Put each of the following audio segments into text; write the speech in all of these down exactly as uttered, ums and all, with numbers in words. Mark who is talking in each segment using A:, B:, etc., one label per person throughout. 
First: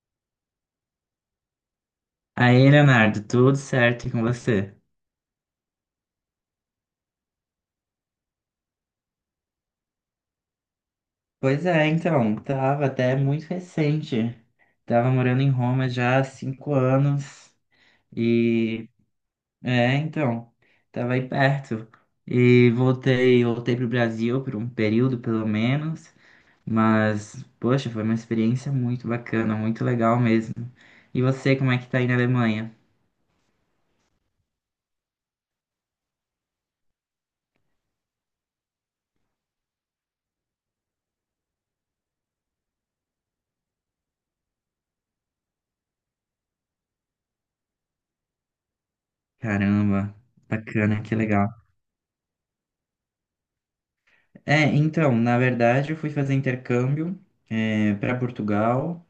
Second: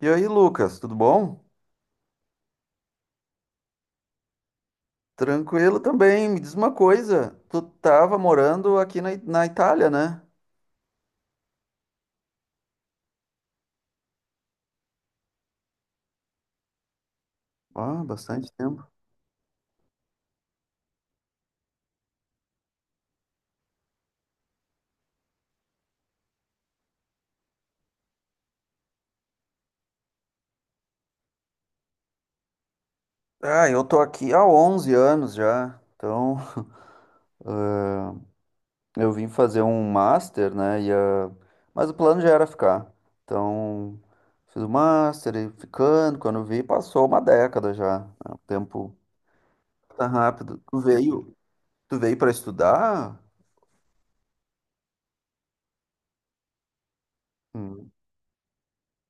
A: E aí, Lucas, tudo bom?
B: Aí, Leonardo, tudo certo e com você?
A: Tranquilo também. Me diz uma coisa, tu tava morando aqui na, I- na Itália, né?
B: Pois é, então, tava até muito recente. Tava morando em Roma já há cinco anos
A: Ah, bastante tempo.
B: e é, então, tava aí perto. E voltei, voltei pro Brasil por um período pelo menos, mas poxa, foi uma experiência muito bacana, muito legal mesmo. E você, como é que tá aí na Alemanha?
A: Ah, eu tô aqui há onze anos já. Então, eu vim fazer um master, né? E, ah, mas o plano já era ficar. Então, fiz o master e ficando. Quando vi, passou uma década já, né? O tempo tá
B: Caramba,
A: rápido. Tu
B: bacana, que
A: veio,
B: legal.
A: tu veio para estudar?
B: É, então, na verdade, eu fui fazer intercâmbio
A: Hum.
B: para Portugal,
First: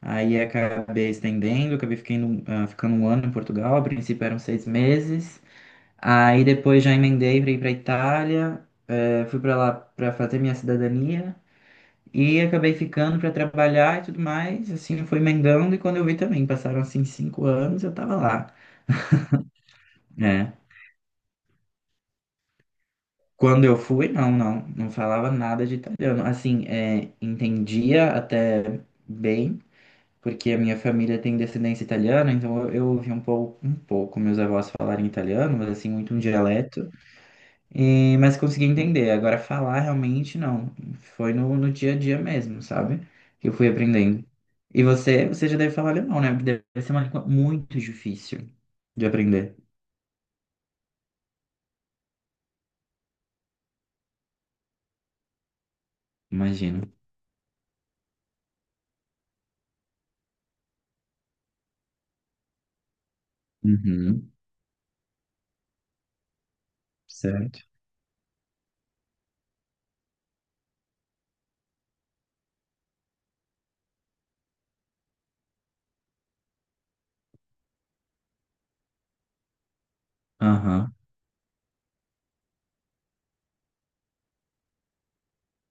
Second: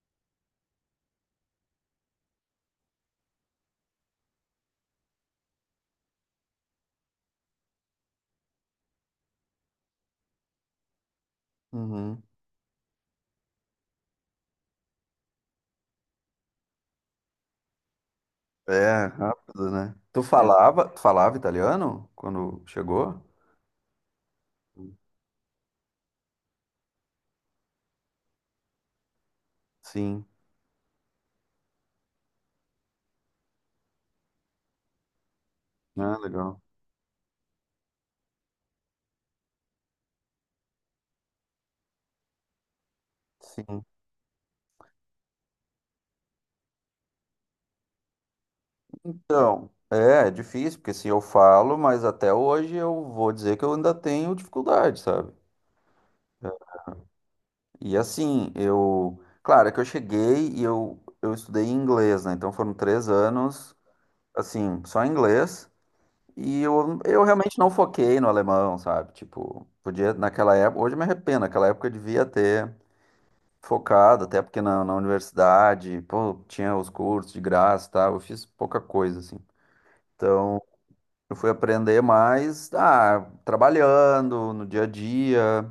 B: aí acabei estendendo, acabei ficando, ah, ficando um ano em Portugal, a princípio eram seis meses, aí depois já emendei para ir para Itália, eh, fui para lá para fazer minha cidadania
A: Uhum.
B: e acabei ficando para trabalhar e tudo mais, assim, fui emendando e quando eu vi também, passaram assim cinco anos, eu tava lá,
A: É, rápido, né? Tu
B: né?
A: falava, tu falava italiano quando chegou?
B: Quando eu fui, não, não, não falava nada de italiano, assim, eh, entendia até bem,
A: Sim.
B: porque a minha família tem descendência italiana, então eu, eu ouvi um pouco, um pouco meus avós falarem italiano, mas assim, muito
A: Ah,
B: um
A: legal.
B: dialeto, e, mas consegui entender. Agora, falar realmente não, foi no, no dia a dia mesmo, sabe? Que eu fui
A: Sim.
B: aprendendo. E você, você já deve falar alemão, né? Porque deve ser uma língua muito difícil de aprender,
A: Então, é, é difícil, porque assim, eu falo, mas até hoje eu vou dizer que eu ainda tenho dificuldade, sabe?
B: imagino.
A: E assim, eu. Claro, é que eu cheguei e eu, eu estudei inglês, né? Então foram três anos,
B: Uhum,
A: assim, só inglês. E eu, eu realmente
B: certo.
A: não foquei no alemão, sabe? Tipo, podia, naquela época. Hoje eu me arrependo, naquela época eu devia ter focado, até porque na, na universidade, pô, tinha os cursos de graça, tá, eu fiz pouca coisa, assim. Então,
B: Aham,
A: eu fui aprender mais, ah, trabalhando no dia a dia,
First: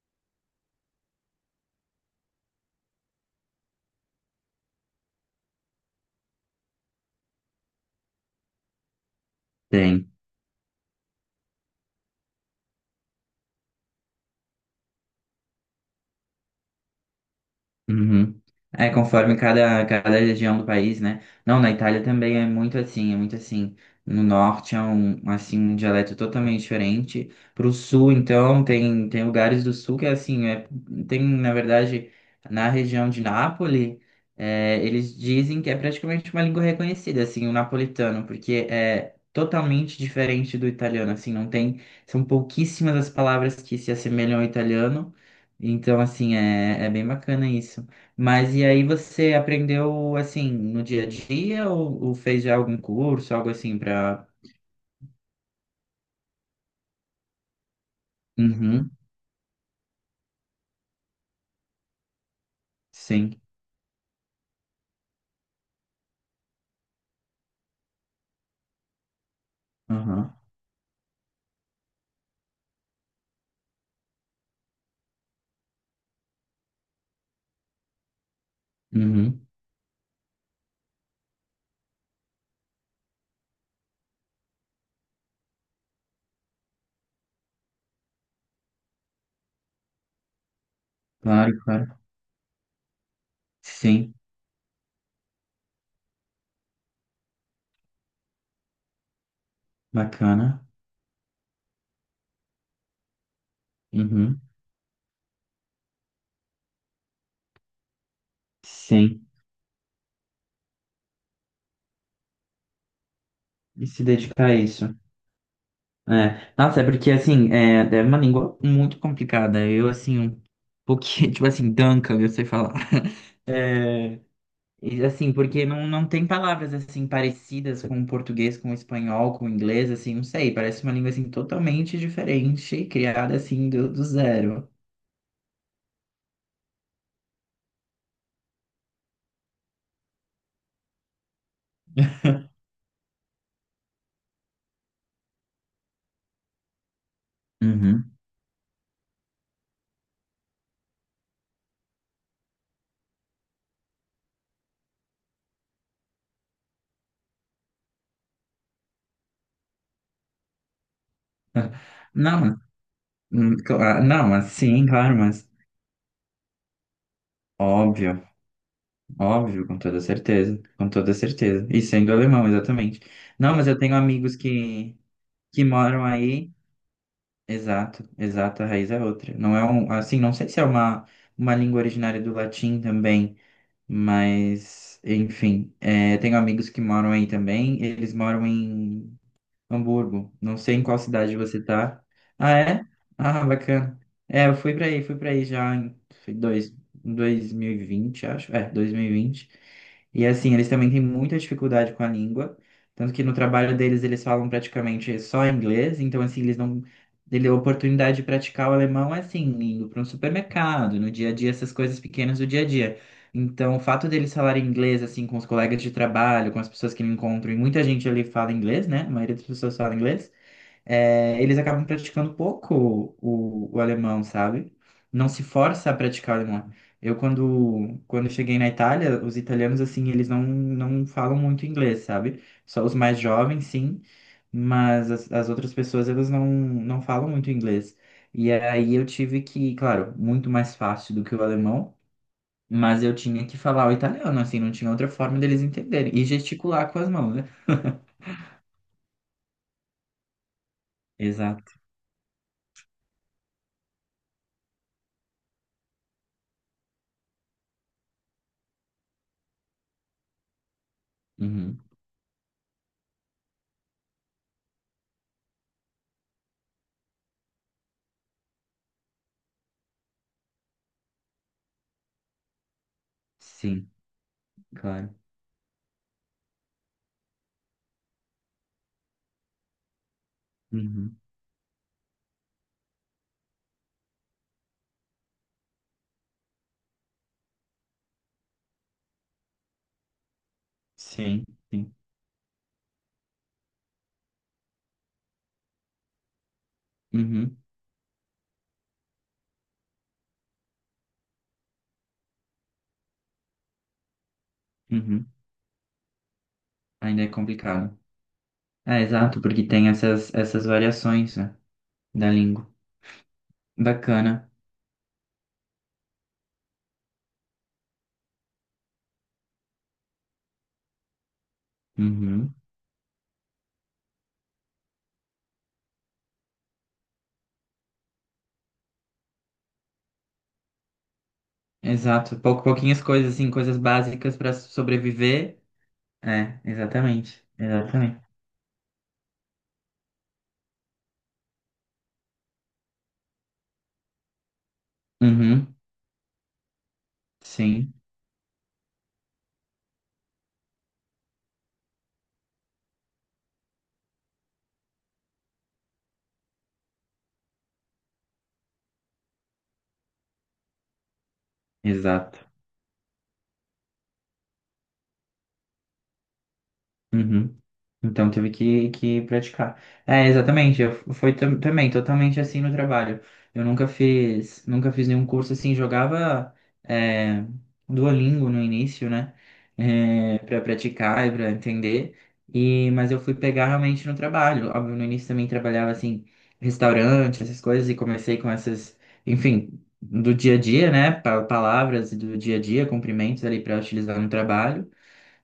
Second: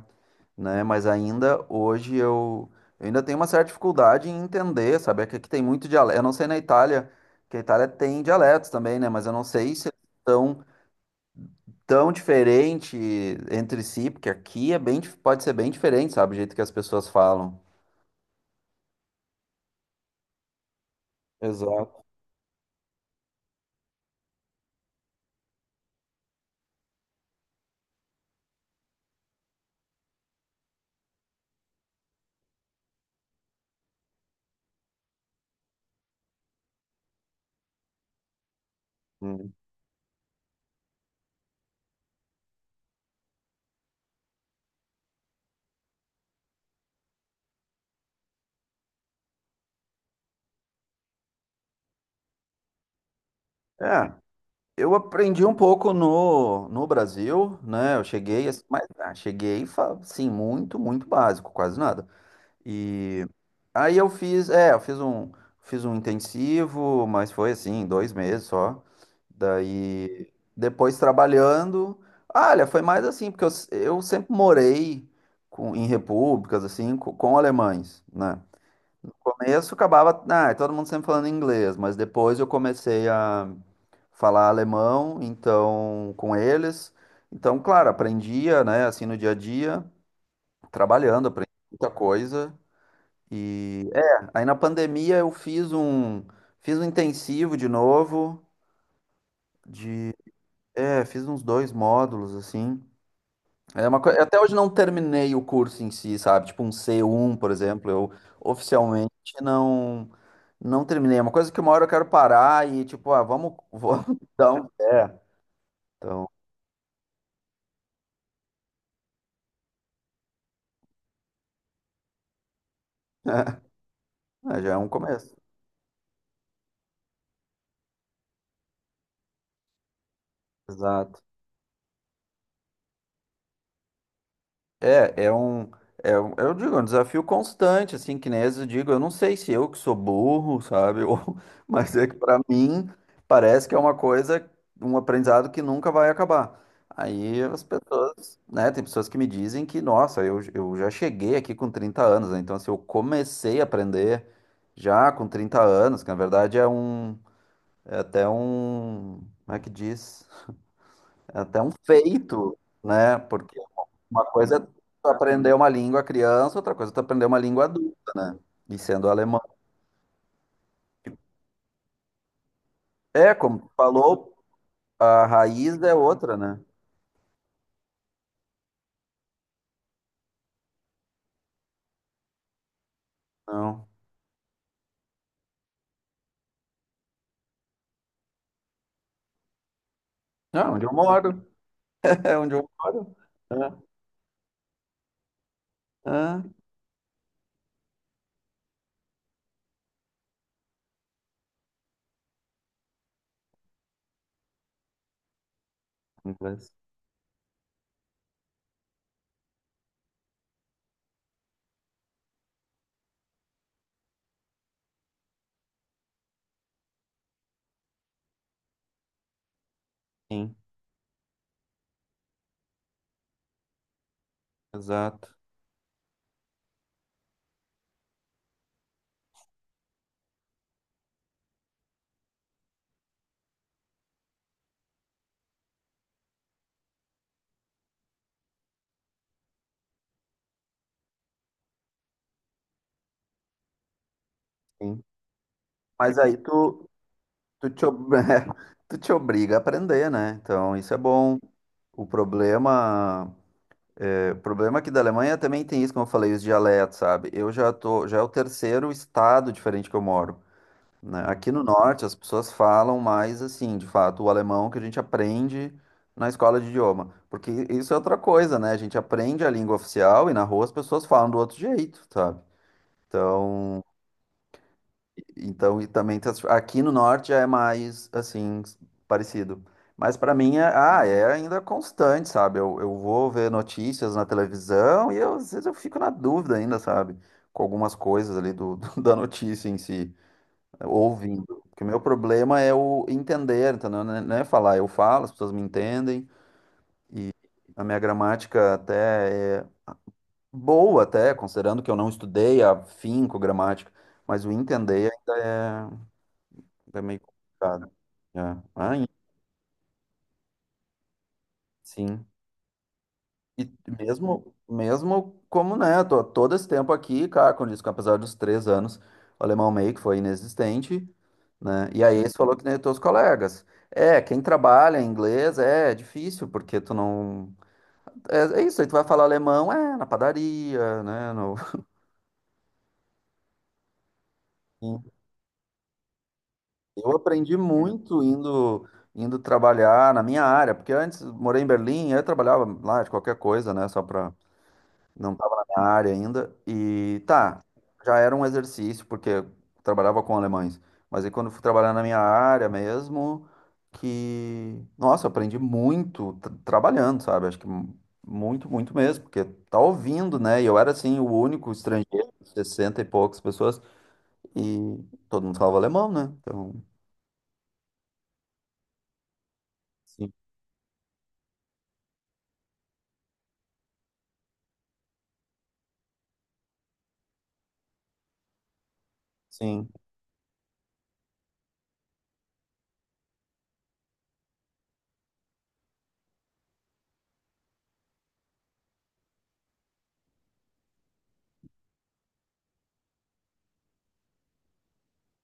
A: né? Mas ainda hoje eu, eu ainda tenho uma certa dificuldade em entender, sabe? É que aqui tem muito dialeto. Eu não sei na Itália, que a Itália tem dialetos também, né? Mas eu não sei se eles
B: tem.
A: são tão diferente entre si, porque aqui é bem, dif- pode ser bem diferente, sabe? O jeito que as pessoas falam.
B: Uhum. É, conforme cada, cada região do país, né? Não, na Itália
A: Exato.
B: também é muito assim, é muito assim. No norte é um, assim, um dialeto totalmente diferente. Pro sul, então, tem, tem lugares do sul que é assim, é, tem, na verdade, na região de Nápoles, é, eles dizem que é praticamente uma língua reconhecida, assim, o napolitano, porque é
A: Hum.
B: totalmente diferente do italiano, assim, não tem, são pouquíssimas as palavras que se assemelham ao italiano. Então, assim, é, é bem bacana isso. Mas e aí você aprendeu, assim, no dia a dia ou, ou fez já algum curso, algo assim
A: É.
B: pra...
A: Eu aprendi um pouco no, no Brasil, né? Eu cheguei, assim, mas
B: Uhum,
A: ah, cheguei, fa- sim, muito, muito básico, quase nada. E
B: sim.
A: aí eu fiz, é, eu fiz um, fiz um intensivo, mas foi assim, dois meses só. Daí,
B: Aham.
A: depois trabalhando, ah, olha, foi mais assim, porque eu, s- eu sempre morei com, em repúblicas, assim, co- com, alemães, né? No
B: Uhum.
A: começo acabava, ah, todo mundo sempre falando inglês, mas depois eu comecei a falar alemão, então com eles. Então, claro, aprendia, né, assim no dia a dia, trabalhando, aprendi
B: Claro,
A: muita
B: claro.
A: coisa. E
B: Sim.
A: é, aí na pandemia eu fiz um fiz um intensivo de novo de,
B: Bacana.
A: é, fiz uns dois módulos assim. É uma coisa, até
B: Uhum.
A: hoje não terminei o curso em si, sabe? Tipo um C um, por exemplo, eu oficialmente
B: Sim.
A: não não terminei. É uma coisa que uma hora eu quero parar e tipo, ah, vamos,
B: E se
A: vamos
B: dedicar
A: dar
B: a
A: um
B: isso.
A: pé. Então,
B: É. Nossa, é porque, assim, é, é uma língua muito complicada. Eu, assim, um pouquinho, tipo assim, danca, eu sei falar. É,
A: é, já é um
B: e, assim,
A: começo.
B: porque não, não tem palavras assim parecidas com o português, com o espanhol, com o inglês, assim, não sei, parece uma língua
A: Exato.
B: assim totalmente diferente, criada assim do, do zero.
A: É, é um, é um, eu digo, é um desafio constante, assim, que nem às vezes eu digo, eu não sei se eu que sou burro, sabe, ou, mas é que para mim parece que é uma coisa, um aprendizado que nunca vai acabar. Aí as
B: Uhum.
A: pessoas, né, tem pessoas que me dizem que, nossa, eu, eu já cheguei aqui com trinta anos, né, então assim, eu comecei a aprender já com trinta anos, que na verdade é um, é até um, como é que diz? É até um feito,
B: Não,
A: né?
B: hum,
A: Porque
B: cla-
A: uma
B: não,
A: coisa é
B: assim,
A: tu
B: claro, mas
A: aprender uma língua criança, outra coisa é tu aprender uma língua adulta,
B: óbvio,
A: né? E sendo alemão.
B: óbvio, com toda certeza, com toda certeza. E sendo alemão, exatamente.
A: É,
B: Não,
A: como
B: mas
A: tu
B: eu tenho
A: falou,
B: amigos que,
A: a
B: que
A: raiz é
B: moram
A: outra,
B: aí,
A: né?
B: exato, exato, a raiz é outra. Não é um, assim, não sei se é uma, uma língua originária do latim também.
A: Não.
B: Mas, enfim, é, tenho amigos que moram aí também. Eles moram em Hamburgo. Não
A: Ah,
B: sei em
A: onde eu
B: qual cidade
A: moro.
B: você tá.
A: É
B: Ah,
A: onde eu
B: é?
A: moro.
B: Ah,
A: Ah,
B: bacana. É, eu fui pra aí, fui pra aí já em foi
A: ah.
B: dois, 2020, acho. É, dois mil e vinte. E vinte. E assim, eles também têm muita dificuldade com a língua. Tanto que no trabalho deles eles falam praticamente só inglês. Então, assim, eles
A: Inglês.
B: não. Ele, a oportunidade de praticar o alemão é assim, indo para um supermercado, no dia a dia, essas coisas pequenas do dia a dia. Então, o fato deles falarem inglês, assim, com os colegas de trabalho, com as pessoas que me encontram, e muita gente ali fala inglês, né? A maioria das pessoas fala inglês,
A: Sim,
B: é, eles acabam praticando pouco o, o alemão, sabe?
A: exato.
B: Não se força a praticar o alemão. Eu, quando, quando cheguei na Itália, os italianos, assim, eles não, não falam muito inglês, sabe? Só os mais jovens, sim, mas as, as outras pessoas, elas não, não falam muito inglês. E aí eu tive que, claro, muito mais fácil do que o alemão, mas eu tinha que falar o italiano, assim, não tinha
A: Sim.
B: outra forma deles entenderem.
A: Mas
B: E
A: aí tu,
B: gesticular com as mãos, né?
A: tu te, ob- tu te obriga a aprender, né? Então, isso é bom.
B: Exato.
A: O problema, é, o problema aqui da Alemanha também tem isso, como eu falei, os dialetos, sabe? Eu já tô, já é o terceiro estado diferente que eu moro. Né? Aqui no
B: Uhum.
A: norte, as pessoas falam mais assim, de fato, o alemão que a gente aprende na escola de idioma. Porque isso é outra coisa, né? A gente aprende a língua oficial e na rua as pessoas falam do outro jeito, sabe? Então,
B: Sim, claro.
A: então e também tá- aqui no norte já é mais assim, s- parecido. Mas para mim é, ah,
B: Uhum.
A: é ainda constante, sabe? Eu, eu vou ver notícias na televisão e eu, às vezes eu fico na dúvida ainda, sabe? Com algumas coisas ali do- da notícia em si
B: Sim,
A: ouvindo. Porque o
B: sim.
A: meu problema é o entender, entendeu? Não é não é falar, eu falo, as pessoas me entendem.
B: Uhum.
A: A minha gramática até é boa, até, considerando que eu não estudei afinco gramática, mas o entender
B: Uhum.
A: ainda é, ainda é meio
B: Ainda é
A: complicado.
B: complicado.
A: É. Ah,
B: É, exato, porque tem essas, essas variações, né,
A: sim.
B: da língua.
A: E
B: Bacana.
A: mesmo, mesmo como, né, tô todo esse tempo aqui, cara, com isso, que apesar dos três anos, o alemão meio que foi inexistente, né? E aí eles
B: Uhum.
A: falou que nem os teus colegas. É, quem trabalha em inglês é difícil, porque tu não. É, é isso, aí tu vai falar alemão, é, na padaria, né? no-
B: Exato. Pou, pouquinhas coisas, assim, coisas básicas para
A: Sim.
B: sobreviver. É,
A: Eu
B: exatamente.
A: aprendi
B: Exatamente.
A: muito indo, indo trabalhar na minha área, porque antes morei em Berlim, eu trabalhava lá de qualquer coisa, né? Só para não estava na
B: Uhum.
A: minha área ainda. E tá,
B: Sim,
A: já era um exercício, porque eu trabalhava com alemães. Mas aí quando eu fui trabalhar na minha área mesmo, que, nossa, eu aprendi muito tra- trabalhando, sabe? Acho que mu- muito, muito, mesmo, porque tá ouvindo, né? E eu era assim, o único estrangeiro,
B: exato.
A: sessenta e poucas pessoas, e todo mundo falava alemão, né? Então,
B: Uhum. Então teve que, que praticar. É,
A: sim,
B: exatamente. Eu f- foi tam- também totalmente assim no trabalho. Eu nunca fiz, nunca fiz nenhum curso assim. Jogava é, Duolingo no início, né?
A: sim,
B: É, para praticar e para entender. E mas eu fui pegar realmente no trabalho. Óbvio, no início também trabalhava assim restaurante, essas coisas e comecei com essas, enfim, do dia a dia, né? Pa- Palavras do dia a dia, cumprimentos ali para utilizar no trabalho.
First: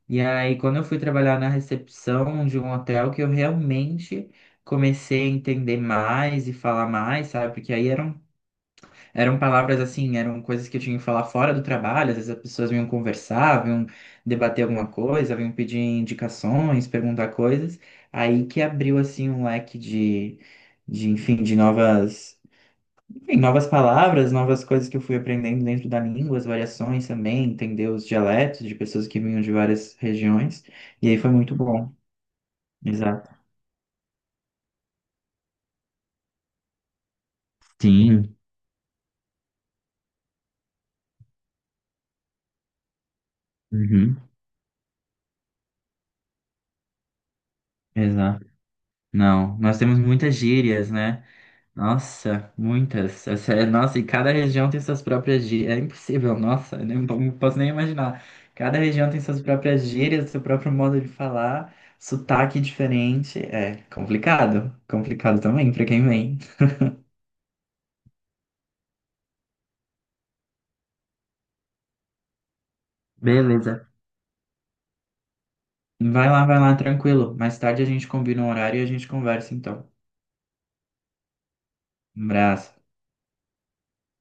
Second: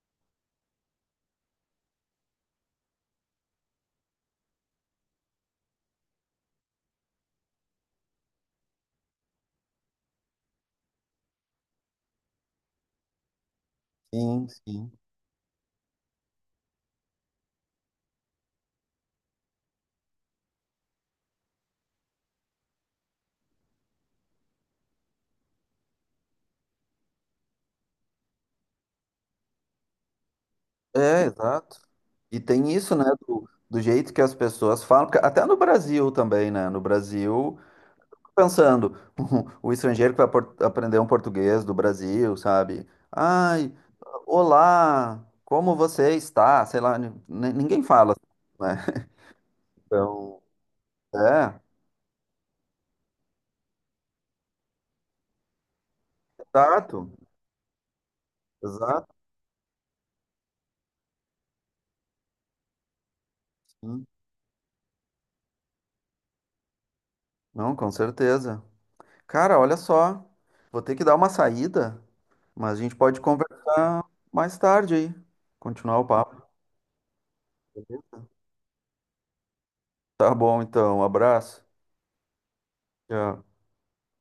B: E aí, quando eu fui trabalhar na recepção de um hotel, que eu realmente comecei a entender mais e falar mais, sabe? Porque aí eram, eram palavras assim, eram coisas que eu tinha que falar fora do trabalho. Às vezes as pessoas vinham conversar, vinham
A: sim,
B: debater alguma
A: sim.
B: coisa, vinham pedir indicações, perguntar coisas. Aí que abriu assim um leque de, de enfim, de novas. Enfim, novas palavras, novas coisas que eu fui aprendendo dentro da língua, as variações também, entender os dialetos de pessoas que vinham de várias regiões. E aí
A: É,
B: foi muito
A: exato.
B: bom.
A: E tem isso, né,
B: Exato.
A: do, do jeito que as pessoas falam, porque até no Brasil também, né? No Brasil,
B: Sim.
A: pensando, o o estrangeiro que vai por- aprender um português do Brasil, sabe? Ai,
B: Uhum.
A: olá, como você está? Sei lá, ni- ni- ninguém fala,
B: Exato.
A: né?
B: Não, nós temos muitas
A: Então,
B: gírias, né?
A: é,
B: Nossa, muitas. Essa é- Nossa, e cada região tem suas próprias gírias. É impossível, nossa, eu nem-
A: exato,
B: não posso nem imaginar. Cada
A: exato.
B: região tem suas próprias gírias, seu próprio modo de falar, sotaque diferente. É
A: Sim.
B: complicado. Complicado também para quem vem.
A: Não, com certeza. Cara, olha só, vou ter que dar uma saída, mas a gente pode
B: Beleza.
A: conversar mais tarde aí, continuar o
B: Vai
A: papo.
B: lá, vai lá, tranquilo. Mais tarde a gente
A: Beleza?
B: combina um horário e a gente conversa então.
A: Tá bom, então. Um abraço.
B: Um abraço.
A: Tchau.